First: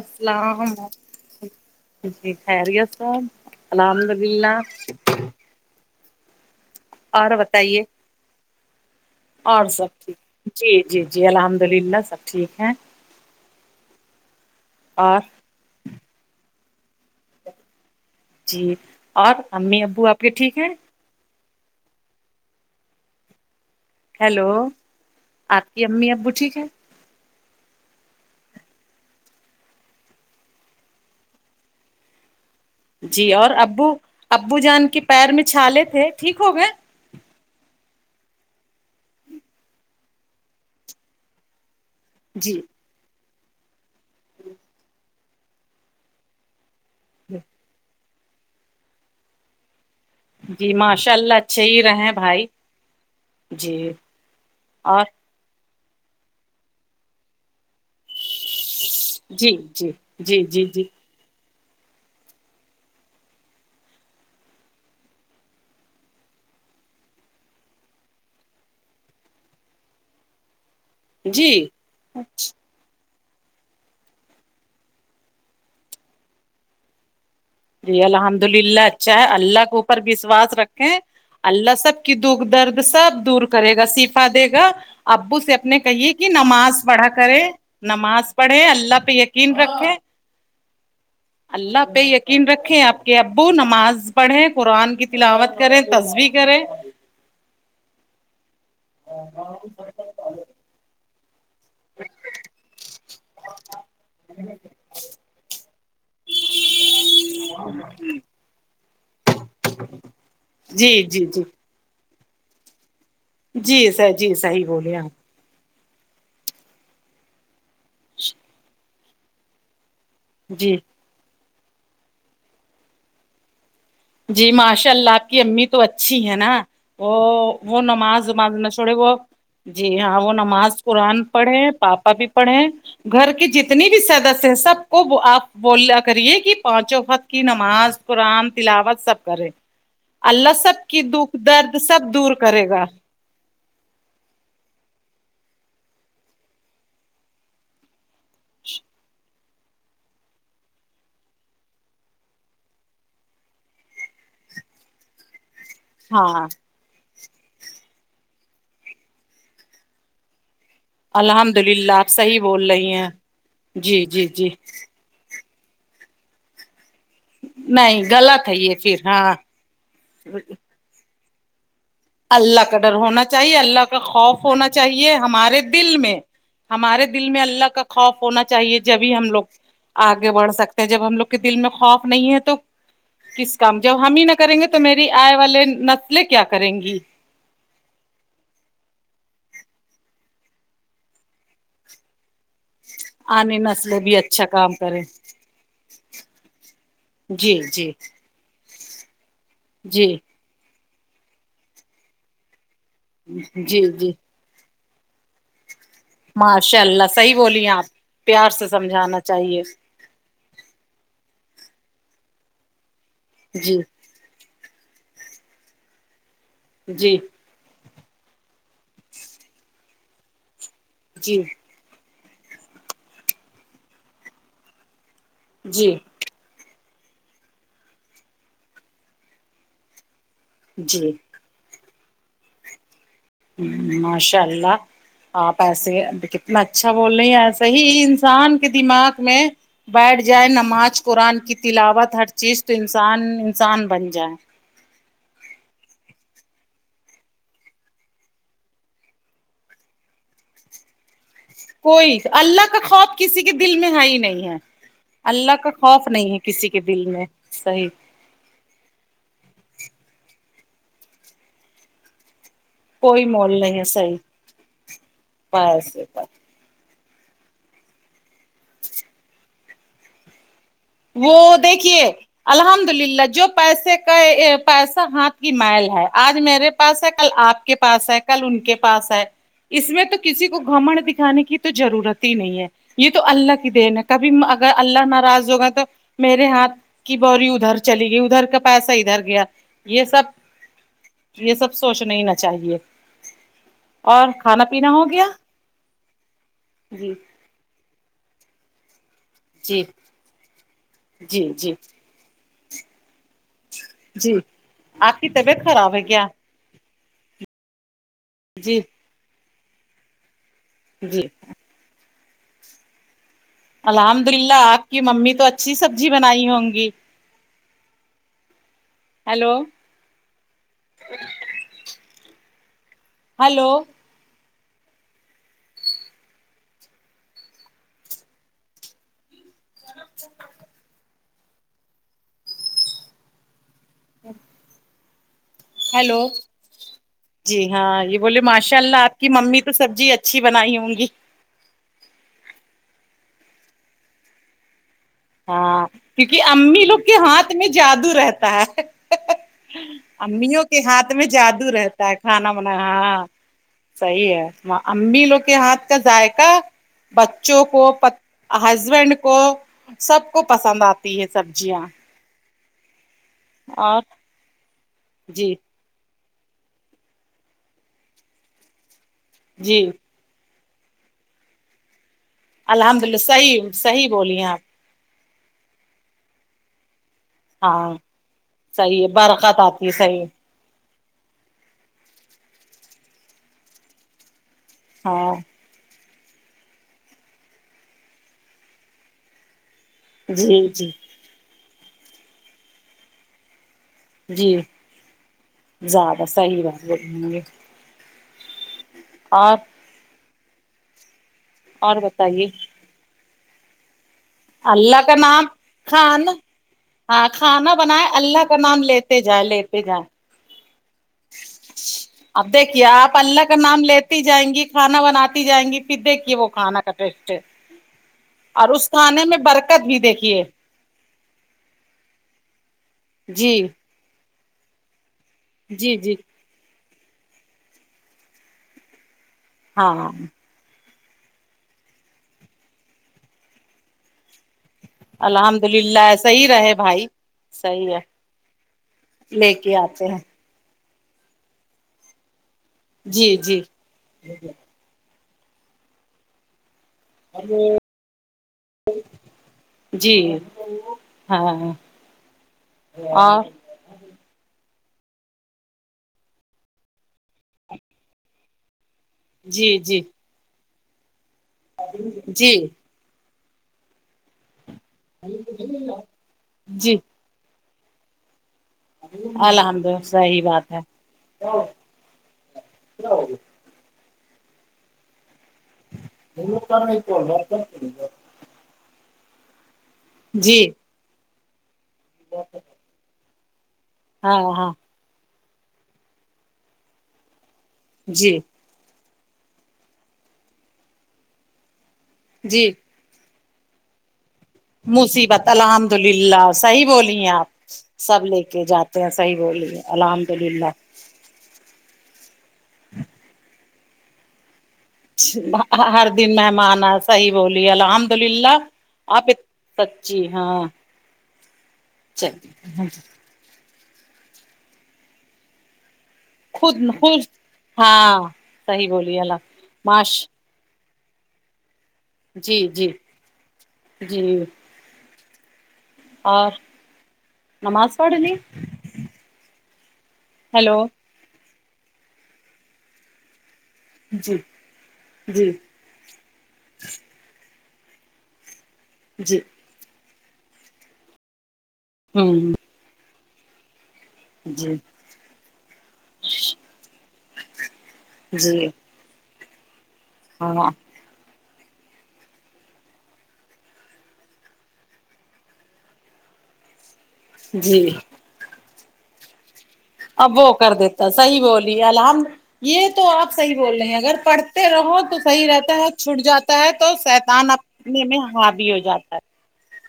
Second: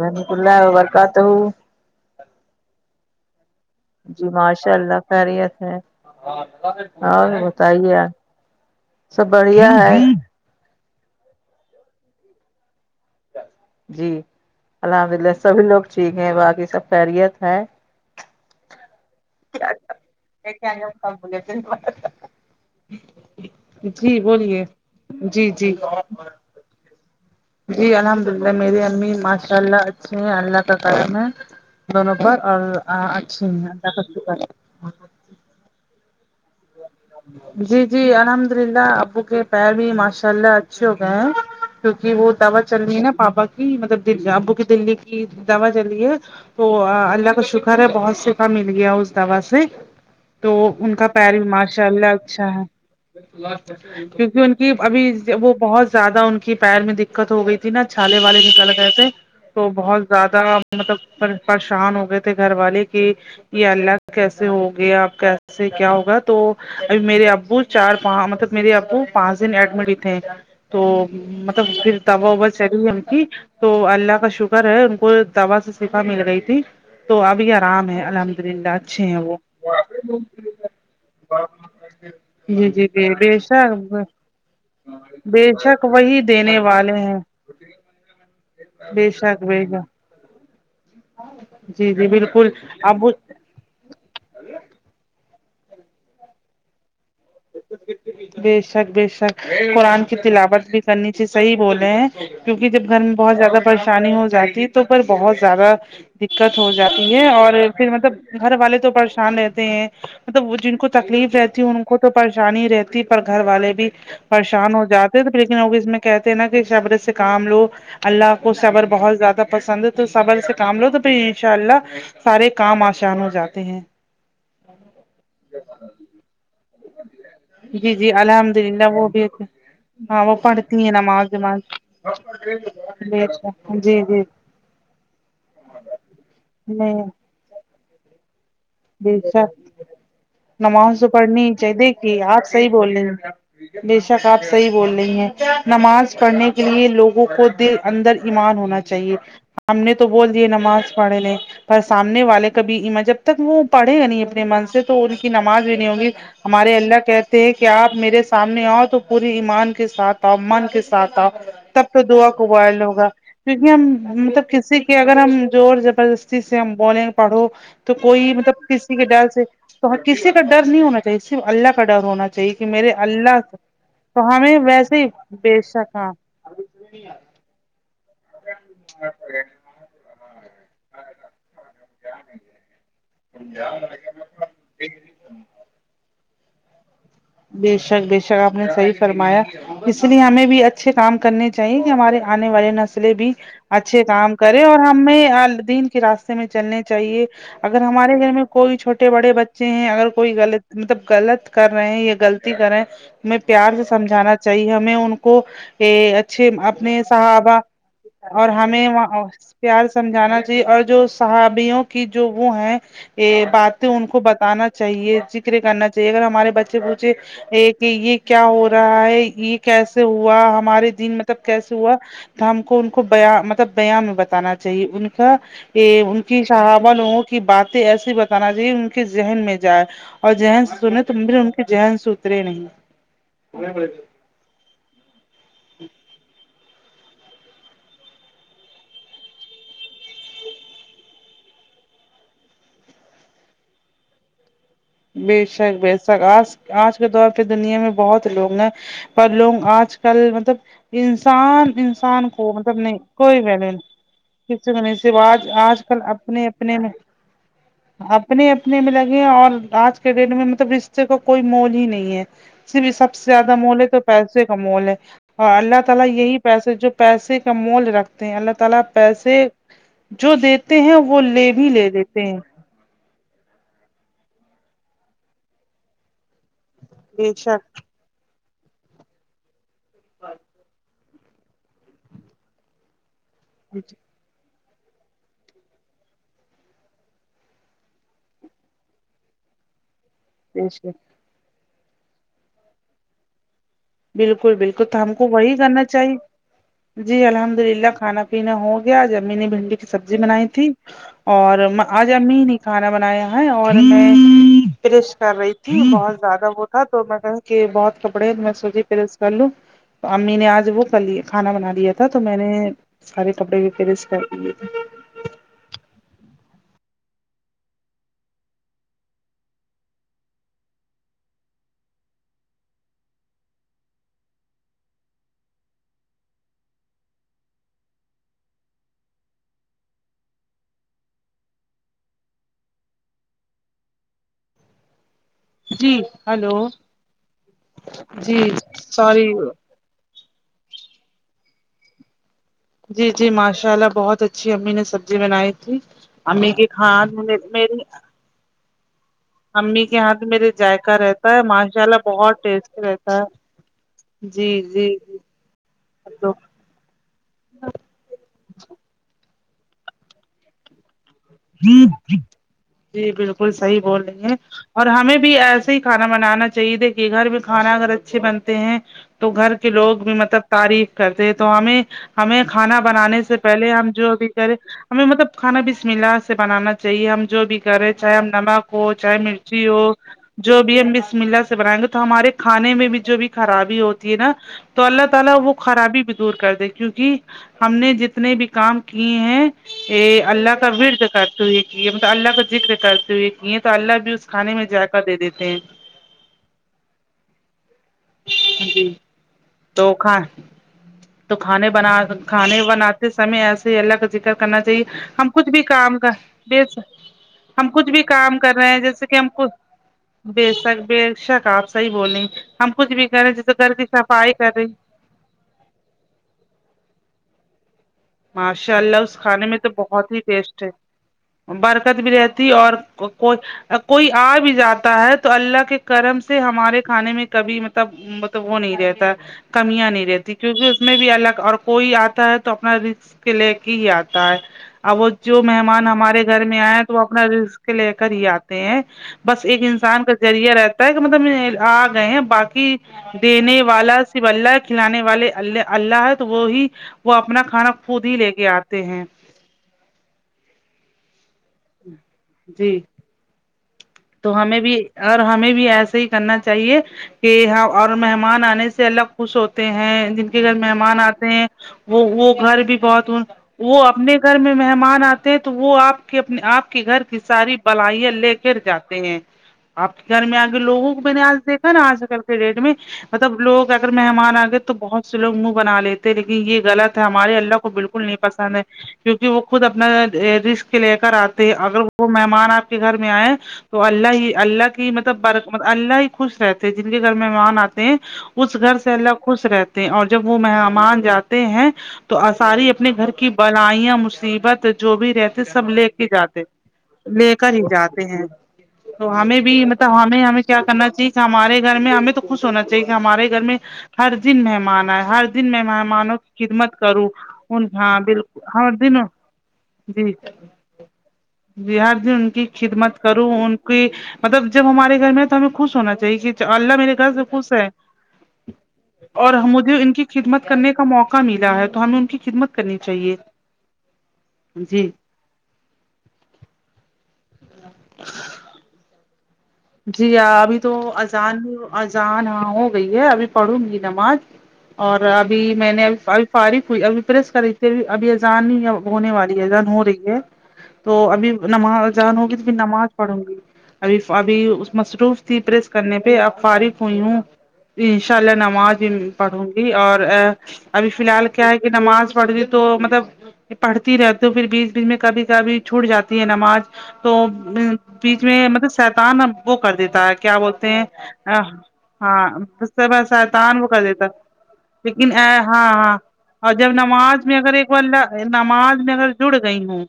رحمت اللہ وبرکاتہ جی جی خیریت سب الحمد جی للہ ماشاء اللہ خیریت ہے اور بتائیے سب اور بڑھیا سب ہے ٹھیک جی جی جی الحمد للہ سب ٹھیک ہیں جی الحمد اور اللہ سبھی لوگ ٹھیک ہیں باقی سب خیریت ہے جی اور امی ابو آپ کے ٹھیک ہیں [unintelligible] جی ہیلو بولیے جی جی آپ کی امی ابو ٹھیک ہے جی الحمد اللہ میری امی ماشاء اللہ اچھے ہیں اللہ کا کارم ہے دونوں پر اور جی اچھے اور ہے ابو اللہ کا شکر ہے ابو جان کے پیر میں چھالے تھے ٹھیک ہو گئے جی جی الحمد للہ ابو کے پیر بھی ماشاء اللہ اچھے ہو گئے ہیں کیونکی وہ جی دوا چل رہی ہے نا پاپا کی مطلب ابو کی دللی کی دوا چل رہی ہے تو اللہ کا شکر ہے بہت شفا مل گیا اس دوا سے تو جی ان کا ماشاء اللہ پیرو اچھے ہی ماشاء رہے اللہ بھائی اچھا ہے جی کیونکی ان کی اور ابھی وہ بہت زیادہ ان پیر میں دقت ہو گئی تھی نا چھالے والے نکل گئے تھے جی تو جی بہت زیادہ جی جی جی مطلب پریشان ہو گئے تھے گھر والے کہ یے اللہ کیسے ہوگیا اب کیسے کیا ہو ا تو اب میرے ابو چار مطلب میرے ابو پانچ دن ایڈمٹ ہی تھے تو جی مطلب پھر دوا ووا چلی ان کی تو اللہ کا شکر ہے ان کو دوا سے شفا مل گئی تھی تو ابھی آرام جی ہے الحمد للہ اچھے اچھا ہیں ہے وہ اللہ کے اوپر وشواس رکھیں اللہ سب کی دکھ جی درد جی جی سب بے دور شک کرے گا صفا دے گا ابو بے سے اپنے شک کہیے وہی کی دینے نماز والے پڑھا ہیں کرے نماز پڑھے اللہ بے پے شک یقین بے رکھے شک اللہ جی پہ جی بالکل یقین رکھیں آپ کے ابو نماز پڑھیں قرآن کی تلاوت کریں تصوی کریں بے شک بے شک قرآن کی تلاوت بھی کرنی چاہیے صحیح بولے ہیں کیونکی جب گھر میں بہت زیادہ پریشانی ہو جاتی پر بہت زیادہ دقت ہو جاتی ہے اور پھر مطلب گھر والے تو پرش پریش رہتے ہیں مطلب وہ جن کو جی جی تکلیف جی رہتی ہے ان کو تو پریشان ہی رہتی تی پر گھر والے بھی جی سر جی صحیح پریشان ہو بولے جاتے آپ تو لیکن افس میں کہتے ہیں نا کی صبر سے کام لو اللہ کو صبر بہت زیادہ پسند تو صبر سے جی کام لو تو بائی ان شاء اللہ سارے کام آسان ہو جاتے ہیں جی ماشاء اللہ آپ کی امی تو اچھی ہے نا او وہ جی جی نماز وماز الحمد نہ للہ چھوڑے وہ بھی جی ہاں وہ نماز پڑھتی ہیں قرآن نماز وماز پڑھے پاپا بھی پڑھے بے گھر کی شک جتنی بھی جی جی سدس ہے سب کو آپ بولا کریے کی نہیں پانچوں وقت کی نماز قرآن تلاوت بے سب کرے شک اللہ سب نماز کی تو دکھ پڑھنی ہی چاہیے درد سب دیکھیے دور آپ صحیح کرے گا بول رہی ہیں بے شک آپ صحیح بول رہی ہیں نماز پڑھنے کے لیے لوگوں کو دل اندر ایمان ہونا چاہیے ہم نے تو بول دیے نماز پڑھے لے پر سامنے والے کبھی ایما جب تک وہ پڑھے ہی نہیں اپنے من سے تو ان کی نماز بھی نہیں ہوگی ہاں ہمارے اللہ کہے تے ہیں کہ آپ میرے سامنے آؤ تو پورے ایمان کے ساتھ من کے ساتھ آتا الحمد تب للہ تو آپ دعا صحیح بول کوبائل رہی ہوگا ہیں کیونکہ ہم جی جی مطلب جی کسی کے اگر ہم زور زبردستی سے ہم بولیں پڑھو تو نہیں کوئی غلط ہے مطلب یہ کسی کے پھر ڈر ہاں سے تو کسی کا ڈر نہیں ہونا چاہیے صرف اللہ کا ڈر ہونا چاہیے کہ اللہ کا میرے ڈر ہونا چاہیے اللہ کا تو خوف ہمیں ہونا ویسے ہی چاہیے بے ہمارے شک دل ہاں میں ہمارے دل میں اللہ کا خوف ہونا چاہیے جبھی ہم لوگ آگے بڑھ سکتے ہیں جب ہم لوگ دل میں خوف نہیں ہے تو کس کام جب ہم ہی نہ کریں گے تو میری آئے والے نسلیں کیا کریں گی بے شک بے شک آپ نے صحیح فرمایا اس لیے ہمیں بھی اچھے کام کرنے چاہیے کہ ہمارے آنے والے نسلیں بھی آنے نسلیں اچھے بھی کام اچھا کرے اور کریں ہمیں ال دین کے راستے میں چلنے چاہیے جی اگر جی ہمارے گھر میں کوئی چھوٹے بڑے بچے ہیں جی اگر کوئی غلط مطلب غلط کر رہے ہیں یا غلطی کر رہے ہیں ہمیں پیار جی سے جی سمجھانا چاہیے ہمیں ان کو کہ اچھے ماشاء اپنے اللہ صحیح صحابہ بولی آپ اور پیار سے ہمیں سمجھانا وہ چاہیے پیار سے سمجھانا چاہیے اور جو صحابیوں کی جو وہ ہیں یے جی باتیں ان کو کو بتانا چاہیے ذکر کرنا چاہیے اگر ہمارے بچے پوچھے جی کی یے کیا ہو رہا ہے یے کیسے ہوا ہمارے دن جی مطلب کیسے ہوا تو ہم کو ان کو بیاں مطلب بیان میں بتانا چاہیے ان کا جی یے ان کی صحابہ لوگوں کی باتیں ایسی بتانا چاہیے ان کے ذہن میں جائے اور ذہن سے سنے تو جی پھر ان کے ذہن سے اترے نہیں ہمم ماشاء اللہ آپ ایسے کتنا اچھا بول رہے ہیں ایسے ہی انسان کے دماغ میں بیٹھ جائے نماز قرآن کی تلاوت ہر چیز تو انسان انسان بن جائے بے شک بے شک آج آج کے دور پے دنیا میں بہت لوگ نا پر لوگ آج کل مطلب انسان کوئی انسان کو اللہ مطلب کا نہیں خوف کوئی کسی کے ویلیو دل میں ہے ہی ہے نہیں [unintelligible] تو آج اللہ کا آج کل خوف نہیں ہے اپنے کسی اپنے کے میں دل صحیح اب اپنے اپنے میں لگے ہیں اور آج کے ڈیٹ میں مطلب رشتے کا کوئی مول ہی نہیں ہے سے بھی سب کوئی سے زیادہ نہیں مول ہے تو صحیح پیسے کا مول ہے اور اللہ بس تعالی بس یہی پیسے جو پیسے کا مول رکھتے ہیں اللہ تعالی پیسے جو دے وہ دیکھیے الحمد للہ جو پیسے کا پیسہ ہاتھ کی میل ہے آج میرے پاس ہے کل بے آپ کے شک پاس ہے کل ان کے پاس ہے اس میں تو کسی کو گھمنڈ دکھانے کی ضرورت ہی نہیں ہے یے تو اللہ کی دین ہے کبھی اگر اللہ ناراض ہوگا تو تو میرے ہاتھ کی بوری ادھر چلی گئی ادھر کا پیسہ ادھر گیا یے سب بے شک یے سب سوچنا ہی نہ چاہیے اور بالکل کھانا بالکل پینا تو ہو ہم گیا کو وہی کرنا چاہیے جی الحمد للہ کھانا پینا ہو گیا آج امی نے بھنڈی جی کی سبزی بنائی تھی جی اور جی آج امی نے کھانا بنایا ہے اور جی میں پریش آپ کی کر رہی طبیعت تھی خراب ہے بہت کیا زیادہ وہ ہاں تو میں کہا کی بہت کپڑے ہیں میں جی سوچی پیرس کر لوں تو امی نے آج وہ کر لیے جی کھانا بنا لیا تھا تو میں نے سارے کپڑے بھی پیرس کر الحمد دیے للہ تھے آپ کی ممی تو اچھی سبزی بنائی ہوں گی ہیلو ہلو اچ جی ہیلو ہلو جی ہاں یے بولیے جی ماشاء اللہ آپ کی سوری ممی تو سبجی اچھی بنائی ہوں گی جی جی ماشاء اللہ بہت اچھی اممی نے سب ہاں کیونکی امی لوگ کے ہاتھ میں میری جادو رہتا ہے امی کے ہاتھ میرے امیوں کے ذائقہ ہاتھ میں رہتا ہے جادو ماشاء اللہ رہتا ہے بہت کھانا ٹیسٹ بنانا رہتا ہاں ہے صحیح ہے جی ما جی جی اممی لوگ کے ہاتھ کا تو ذائقہ بچوں کو پت ہسبینڈ کو سب کو پسند آتی ہے سبجیہ جی بالکل صحیح بول رہی ہیں اور ہمیں بھی جی ایسا ہی کھانا بنانا چاہیے دیکھیے گھر میں کھانا اگر اچھے بنتے ہیں تو گھر کے جی لوگ بھی مطلب تعریف کرتے ہیں تو ہمیں ہمیں کھانا الحمد للہ بنانے سے صحیح پہلے ہم صحیح جو بھی بولی ہیں کریں آپ ہمیں مطلب کھانا بسم اللہ اسے بنانا چاہیے ہم جو بھی کریں ہاں چاہے ہم نمک ہو صحیح ہے چاہے برکت مرچی آتی ہے ہو صحیح جو بھی ہم بسم اللہ سے بنائیں گے تو ہمارے کھانے میں بھی جو بھی خرابی ہوتی ہے نا تو اللہ تالا ہاں وہ خرابی بھی دور کر دے کیونکی ہم نے جتنے بھی کام کیے ہیں یے اللہ جی کا جی ورد کرتے ہوئے کی ہے مطلب اللہ کا ذکر کرتے ہوئے کیے تو اللہ بھی اس جی کھانے میں ذائقہ دے دیتے ہیں زیادہ صحیح بات بولیں گے جی اور تو کھا تو کھانے بنا اور بتائیے کھانے بنات سمے ایسے ہی اللہ کا ذکر کرنا چاہیے اللہ کا ہم نام کچھ بھی کام کا کھانا بے شک ہاں کھانا بنائے اللہ کا نام کہ لیتے ہم جائے کچھ لیتے جائے بے شک بے شک آپ صحیح بولیں اب ہم دیکھیے کچھ بھی آپ کریں اللہ جیسے کا گھر نام کی لیتی صفائی جائیں کر گی رہی کھانا بناتی جائیں گی پھر دیکھیے وہ کھانا کا ٹیسٹ اور ماشاء اللہ اس کھانے میں تو برکت بھی بہت ہی دیکھیے ٹیسٹ ہے برکت بھی رہتی اور کو کوئی جی کوئی آ بھی جاتا ہے تو اللہ کے جی جی کرم سے ہم ہمارے کھانے میں کبھی مطب مطب وہ نہیں رہتا کمیاں نہیں ہاں رہتی کیونکہ اس میں بھی الگ اور کوئی آتا ہے تو اپنا ریزق لے کے ہی آتا ہے اب وہ جو الحمد مہمان للہ ہمارے گھر صحیح میں رہے آئے تو وہ بھائی اپنا ریزق لے صحیح ہے کر ہی آتے ہیں بس لے ایک کے انسان آتے کا ہیں ذریعہ رہتا ہے کہ مطلب آ گئے ہیں باقی جی دینے جی والا صرف اللہ کے کھلانے والے ال اللہ ہے تو وہی وہ اپنا کھانا خود ہی لے کے آتے ہیں جی ہاں جی اور تو ہمیں بھی اور ہمیں بھی ایسے ہی کرنا چاہیے کہ ہاں اور مہمان آنے سے اللہ خوش ہوتے جی ہیں جی جن کے گھر مہمان آتے ہیں وہ وہ جی گھر بھی بہت وہ اپنے گھر میں مہمان آتے ہیں تو وہ آپ کے اپنے اپ کے جی گھر کے ساری بلائیاں لے کر جا تے ہے الحمد آپ للہ کے گھر میں صحیح آگے بات ہے لوگوں کو میں نے آج دیکھا نا آج کل کے ڈیٹ میں مطلب لوگ اگر مہمان آ گئے تو بہت سے لوگ منہ بنا لیتے لیکن یے غلط ہے ہمارے اللہ کو بالکل نہیں پسند ہے کیونکی وہ خود اپنا جی رسک لے کر آتے اگر وہ مہمان آپ کے گھر میں آئے تو اللہ ہی ہاں اللہ ہاں کی مطلب بر اللہ ہی خوش رہتے جن کے گھر مہمان آت تے ہے جی اس گھر سے اللہ خوش رہتے ہیں اور جب وہ مہمان جاتے ہیں تو آ جی ساری اپنے گھر کی بلائیاں مصیبت جو بھی رہتے مصیبت سب لے الحمد کے جاتے للہ صحیح بولی ہیں لے آپ کر ہی جاتے ہیں سب لے کے جاتے تو ہیں صحیح ہمیں بھی بولیے مطلب ہمیں الحمد ہمیں کیا للہ کرنا چاہیے ہمارے گھر میں ہمیں تو خوش ہونا چاہیے کہ ہمارے گھر میں ہر دن مہمان آئے ہر دن میں ہر مہمانوں دن کی خدمت مہمان آیے کروں صحیح بولی ان ہاں الحمد بالکل للہ ہر دن آپ جی سچی ہاں جی ہر ان کی چلیے خدمت کر ان کی مطلب جب ہمارے گھر میں تو ہمیں خوش ہونا چاہیے کی اللہ خود میرے گھر خود سے خوش ہے ہاں صحیح بولیے اور اللہ حمودی ان کی معاش خدمت کرنے کا موقع ملا ہے تو ہمیں ان کی خدمت جی کرنی جی چاہیے جی جی اور نماز پڑھلی جی ہاں ابھی تو اذان اذان ہو گئی ہے ابھی پڑھوں گی نماز جی اور ابھی جی میں نے الف فارغ ہوئی اب پریس کری تھی ابھی اذان ہی ہونے والی جی ہے اذان ہو رہی ہے تو ابھی نماز اذان ہوں ہوگی تو پھر نماز پڑھوں گی ابھی جی مصروف تھی پریس کرنے پے اب فارغ ہوئی ہوں ان شاء اللہ جی نماز پڑھوں گی اور آ ہاں ابھی فی الحال کیا ہے کی نماز پڑھ ہوں گی تو مطلب پڑھتی رہتی پھر بیچ بیچ میں کبھی کبھی چھوٹ جاتی ہے نماز تو جی بیچ میں مطلب شیتان اب وہ کر دے تا ہے کیا اب وہ بولتے کر ہیں دیتا صحیح بولی ہاں الحمد اس سے یہ بس تو آپ صحیح شیتان وہ بول کر رہے ہیں دیتا اگر پڑھتے رہو لیکن تو ہاں صحیح رہتا ہے ہاں چھٹ اور جاتا ہے جب تو نماز میں شیطان اگر ایک بار اپنے میں حاوی نماز ہو میں اگر جاتا جڑ گئی ہوں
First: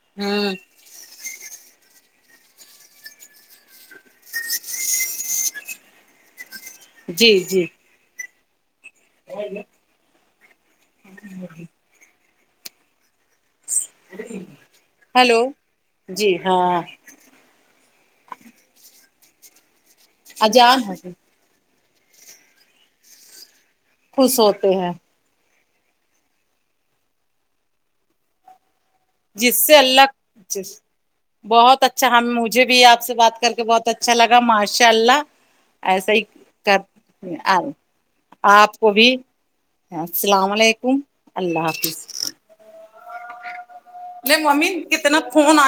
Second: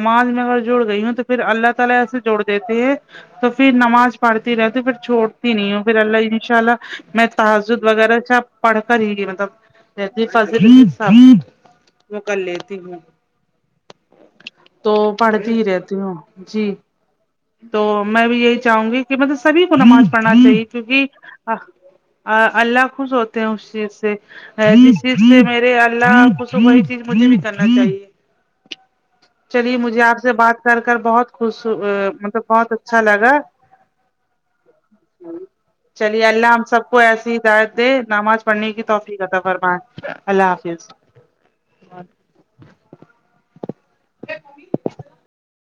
ہے میں ہوں اگر جوڑ گئی ہوں تو پھر اللہ تعالی ایسے جوڑ دیتے ہیں تو پھر نماز پڑھتی رہتی پھر چھوڑتی نہیں ہوں پھر اللہ انشاء اللہ میں جی جی تہجد وغیرہ اچھا پڑکر ہی مطلب رہتی فضیلت کے ساتھ وہ کر لیتی ہوں تو ہیلو پڑھتی ہی رہتی ہوں جی تو میں بھی یہی چاہوں گی کی مطلب سبھی کو نماز پڑھنا چاہیے اجان کیونکی آ اللہ خوش ہوتے ہیں اس چیز سے خوش ہوتے ہیں جس چیز میرے اللہ خوش ہو وہی چیز مجھے بھی کرنا چاہیے جس سے چلیے مجھے اللہ آپ سے بات کر کر بہت خوش مطلب مجھ بہت بھی اچھا آپ سے لگا بات کر کے بہت اچھا لگا ماشاء اللہ ایسا ہی چلیے اللہ ہم کر سب کو ایسی ہدایت دے نماز پڑھنے آپ کی کو بھی توفیق عطا فرمائے السلام اللہ حافظ علیکم اللہ حافظ لے ممی کتنا فون آیا